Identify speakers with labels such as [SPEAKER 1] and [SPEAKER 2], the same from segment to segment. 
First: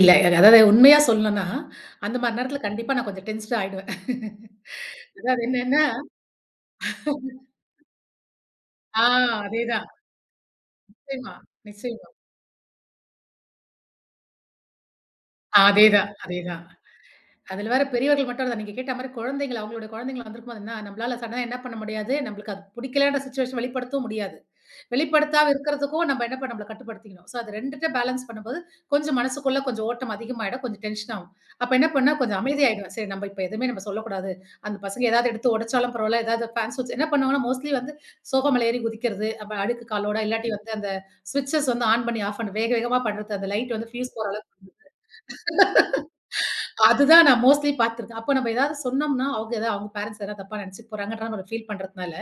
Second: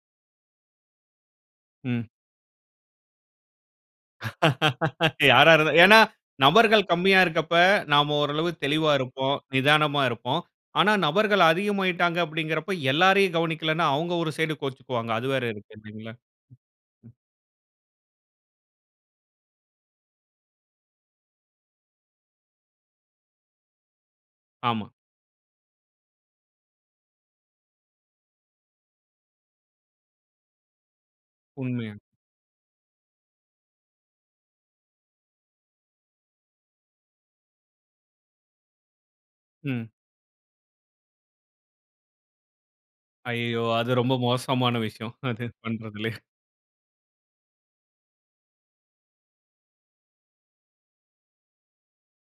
[SPEAKER 1] இல்ல அதாவது உண்மையா சொல்லணும்னா
[SPEAKER 2] ம்.
[SPEAKER 1] அந்த மாரி நேரத்துல கண்டிப்பா நான் கொஞ்சம் டென்ஷனா ஆய்டுவேன். அதாது
[SPEAKER 2] யார இருந்தா
[SPEAKER 1] என்னன்னா
[SPEAKER 2] ஏன்னா, நபர்கள் கம்மியா இருக்கப்ப. நாம ஓரளவு தெளிவா
[SPEAKER 1] ஆ
[SPEAKER 2] இருப்போம்.
[SPEAKER 1] அதேதான்.
[SPEAKER 2] நிதானமா இருப்போம். ஆனா,
[SPEAKER 1] நிச்சயமா,
[SPEAKER 2] நபர்கள்
[SPEAKER 1] நிச்சயமா.
[SPEAKER 2] அதிகமாகிட்டாங்க அப்படிங்கிறப்ப, எல்லாரையும் கவனிக்கலன்னா அவங்க ஒரு சைட் கோவிச்சுக்குவாங்க. அது வேற இருக்கு
[SPEAKER 1] அதேதான்
[SPEAKER 2] இல்லைங்களா?
[SPEAKER 1] அதேதான் அதுல வேற பெரியவர்கள் மட்டும் இல்ல நீங்க கேட்ட மாதிரி குழந்தைங்கள் அவங்களோட குழந்தைங்களாம் வந்துருக்கும்போது என்னா நம்மளால சடனா என்ன பண்ண முடியாது. நம்ளுக்கு அது புடிக்கலன்ற சிச்சுவேஷன் வெளிப்படுத்தவும் முடியாது.
[SPEAKER 2] ஆமா.
[SPEAKER 1] வெளிப்படுத்தாம இருக்கிறதுக்கும், நம்ப என்ன பண் நம்பள கட்டுப்படுத்திக்கணும். ஸோ அது 2 த்த பேலன்ஸ் பண்ணும்போது கொஞ்சம் மனசுக்குள்ள கொஞ்சம் ஓட்டம் அதிகமாயிடும். கொஞ்சம் டென்ஷன் ஆகும். அப்ப என்ன
[SPEAKER 2] உண்மையா.
[SPEAKER 1] பண்ண, கொஞ்சம் அமைதியாயிடுவேன். சரி நம்ப இப்ப எதுவுமே நம்ம சொல்லக்கூடாது. அந்த பசங்க எதாவது எடுத்து ஒடச்சாலும் பரவால்ல. எதாவது ஃபேன்ஸ் ஸ்விட்ச் என்ன பண்ணுவாங்கன்னா மோஸ்ட்லி வந்து, சோபா மேல ஏறி குதிக்கறது. அப்ப
[SPEAKER 2] ம்.
[SPEAKER 1] அழுக்கு காலோட இல்லாட்டி வந்து அந்த ஸ்விட்சஸ் வந்து ஆன் பண்ணி ஆஃப் பண்ண வேகவேகமா பண்றது அந்த
[SPEAKER 2] ஐயயோ!
[SPEAKER 1] லைட்
[SPEAKER 2] அது
[SPEAKER 1] வந்து
[SPEAKER 2] ரொம்ப
[SPEAKER 1] பியூஸ் போற அளவுக்கு.
[SPEAKER 2] மோசமான விஷயம். அது பண்றதுலயே.
[SPEAKER 1] அதுதான் நான் மோஸ்ட்லி பாத்துருக்கேன். அப்ப நம்ம ஏதாவது சொன்னம்னா, அவங்க எதா அவங்க பேரன்ட்ஸ் எதா தப்பா நெனைச்சுக்க போறாங்கன்ற [unintelligible] ஃபீல் பண்றதனால.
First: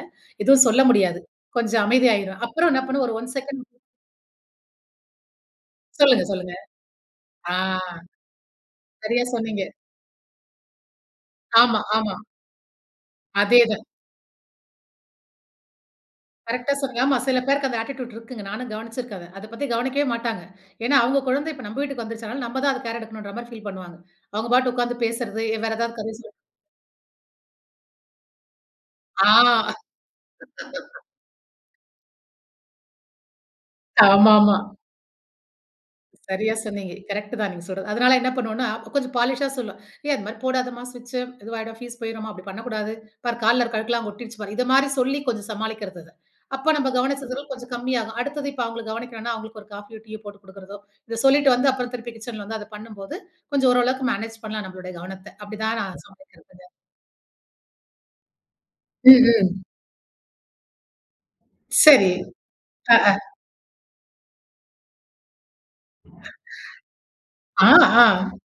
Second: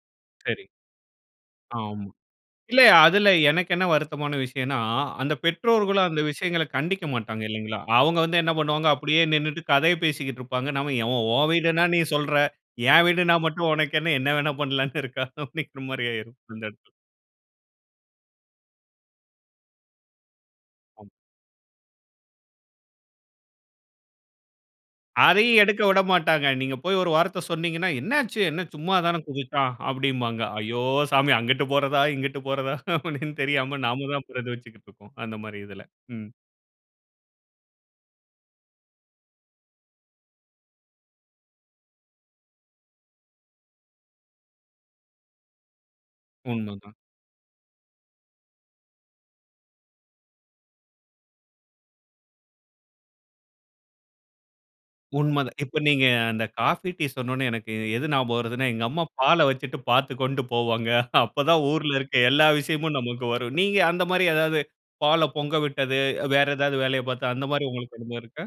[SPEAKER 2] சரி.
[SPEAKER 1] எதுவும் சொல்ல முடியாது. கொஞ்சம்
[SPEAKER 2] ஆமா.
[SPEAKER 1] அமைதியாயிருவேன். அப்பறம் என்ன
[SPEAKER 2] இல்ல
[SPEAKER 1] பண்ணுவேன். ஒரு 1
[SPEAKER 2] அதுல
[SPEAKER 1] செகண்ட்
[SPEAKER 2] எனக்கு என்ன வருத்தமான விஷயன்னா, அந்த பெற்றோர்களும் அந்த
[SPEAKER 1] சொல்லுங்க, சொல்லுங்க.
[SPEAKER 2] விஷயங்கள கண்டிக்க மாட்டாங்க,
[SPEAKER 1] ஆ!
[SPEAKER 2] இல்லைங்களா? அவங்க வந்து என்ன பண்ணுவாங்க, அப்படியே
[SPEAKER 1] சரியா
[SPEAKER 2] நின்னுட்டு
[SPEAKER 1] சொன்னீங்க.
[SPEAKER 2] கதைய பேசிக்கிட்டு இருப்பாங்க. நம்ம எவ உன்
[SPEAKER 1] ஆமா,
[SPEAKER 2] வீடுன்னா நீ
[SPEAKER 1] ஆமா.
[SPEAKER 2] சொல்றா. என் வீடுன்னா
[SPEAKER 1] அதே
[SPEAKER 2] மட்டும்
[SPEAKER 1] தான்.
[SPEAKER 2] உனக்கு என்ன என்ன வேணா பண்ணலாம்ன்னு இருக்கா அப்படிங்கிற மாரி ஆயிரும். அந்த
[SPEAKER 1] கரெக்ட்‌டா
[SPEAKER 2] இடத்துல.
[SPEAKER 1] சொன்ன ஆமா சில பேர்க்கு அந்த அட்டிட்யூட் இருக்குங்க. நானும் கவனிச்சிருக்கேன் அத. அத பத்தி கவனிக்கவே மாட்டாங்க. ஏன்னா,
[SPEAKER 2] ஆம்.
[SPEAKER 1] அவங்க குழந்தை இப்ப நம்ம வீட்டுக்கு வந்துருச்சு, அதுனால நம்ம தான் அது கேர் எடுக்கணும்ன்ற மாதிரி ஃபீல் பண்ணுவாங்க. அவங்க பாட்டுக்கு உட்கார்ந்து பேசுறது,
[SPEAKER 2] அதையும்
[SPEAKER 1] வேற
[SPEAKER 2] எடுக்க
[SPEAKER 1] ஏதாவது கத சொ
[SPEAKER 2] விடமாட்டாங்க. நீங்க போய் ஒரு வார்த்த சொன்னீங்கன்னா. "என்ன ஆச்சு! என்ன சும்மா தான குதிதச்சான்"
[SPEAKER 1] ஆ!
[SPEAKER 2] அப்டிம்பாங்க. ஐயோ சாமி! அங்கிட்டு போறாதா, இங்கிட்டு போறதா அப்படின்னு தெரியாம நாம தான்
[SPEAKER 1] ஆமாமா.
[SPEAKER 2] பரிதவிச்சுட்டு இருப்போம். அந்த மாதிரி இதுல. ம்.
[SPEAKER 1] சரியா சொன்னீங்க. கரெக்ட் தான் நீங்க சொல்றது. அதனால என்ன பண்ணுவன்னா, கொஞ்சம் பாலிஷா சொல்லுவேன், "ஏய், அது மாதிரி போடாதம்மா, ஸ்விட்ச் இதுவாயிடும் ஃபீஸ் போயிடும்மா. அப்படி பண்ணக்கூடாது, பாரு கால்ல இருக்கழுக்கெல்லாங் ஒட்டிருச்சு பாரு!" இது மாதிரி சொல்லி கொஞ்சம் சமாளிக்கிறது அத. அப்ப நம்ம
[SPEAKER 2] உண்மதான்.
[SPEAKER 1] கவனிச்சதுல கொஞ்சம் கம்மியாகும். அடுத்தது இப்ப அவங்கள கவனிக்கணும்னா அவங்களுக்கு ஒரு காஃபியோ டீயோ போட்டு கொடுக்கிறதோ, இத சொல்லிட்டு வந்து அப்றம் திருப்பி கிட்சன்ல வந்து அத பண்ணும்போது கொஞ்சம் ஓரளவுக்கு மேனேஜ் பண்ணலாம் நம்மளோடைய கவனத்த.
[SPEAKER 2] உண்ம தான்
[SPEAKER 1] அப்டி
[SPEAKER 2] இப்ப
[SPEAKER 1] தான் நான்
[SPEAKER 2] நீங்க அந்த
[SPEAKER 1] சமைக்கிறதுங்க.
[SPEAKER 2] காஃபி, டீ சொன்னோன்ன, எனக்கு எது ஞாபகம் வருதுன்னா. எங்க அம்மா
[SPEAKER 1] ம்,
[SPEAKER 2] பால
[SPEAKER 1] ம்.
[SPEAKER 2] வெச்சுட்டு பார்த்துக்கோன்ட்டு போவாங்க. அப்ப தான் ஊருல
[SPEAKER 1] சரி,
[SPEAKER 2] இருக்க எல்லா
[SPEAKER 1] அ,
[SPEAKER 2] விஷயமும்
[SPEAKER 1] அ.
[SPEAKER 2] நமக்கு வரும். நீங்க அந்த மாதிரி எதாவது, பால பொங்க விட்டது, வ் வேற எதாவது வேலைய பார்த்து அந்த
[SPEAKER 1] அ,
[SPEAKER 2] மாதிரி உங்களுக்கு அனுபவம்
[SPEAKER 1] அ.
[SPEAKER 2] இருக்கா?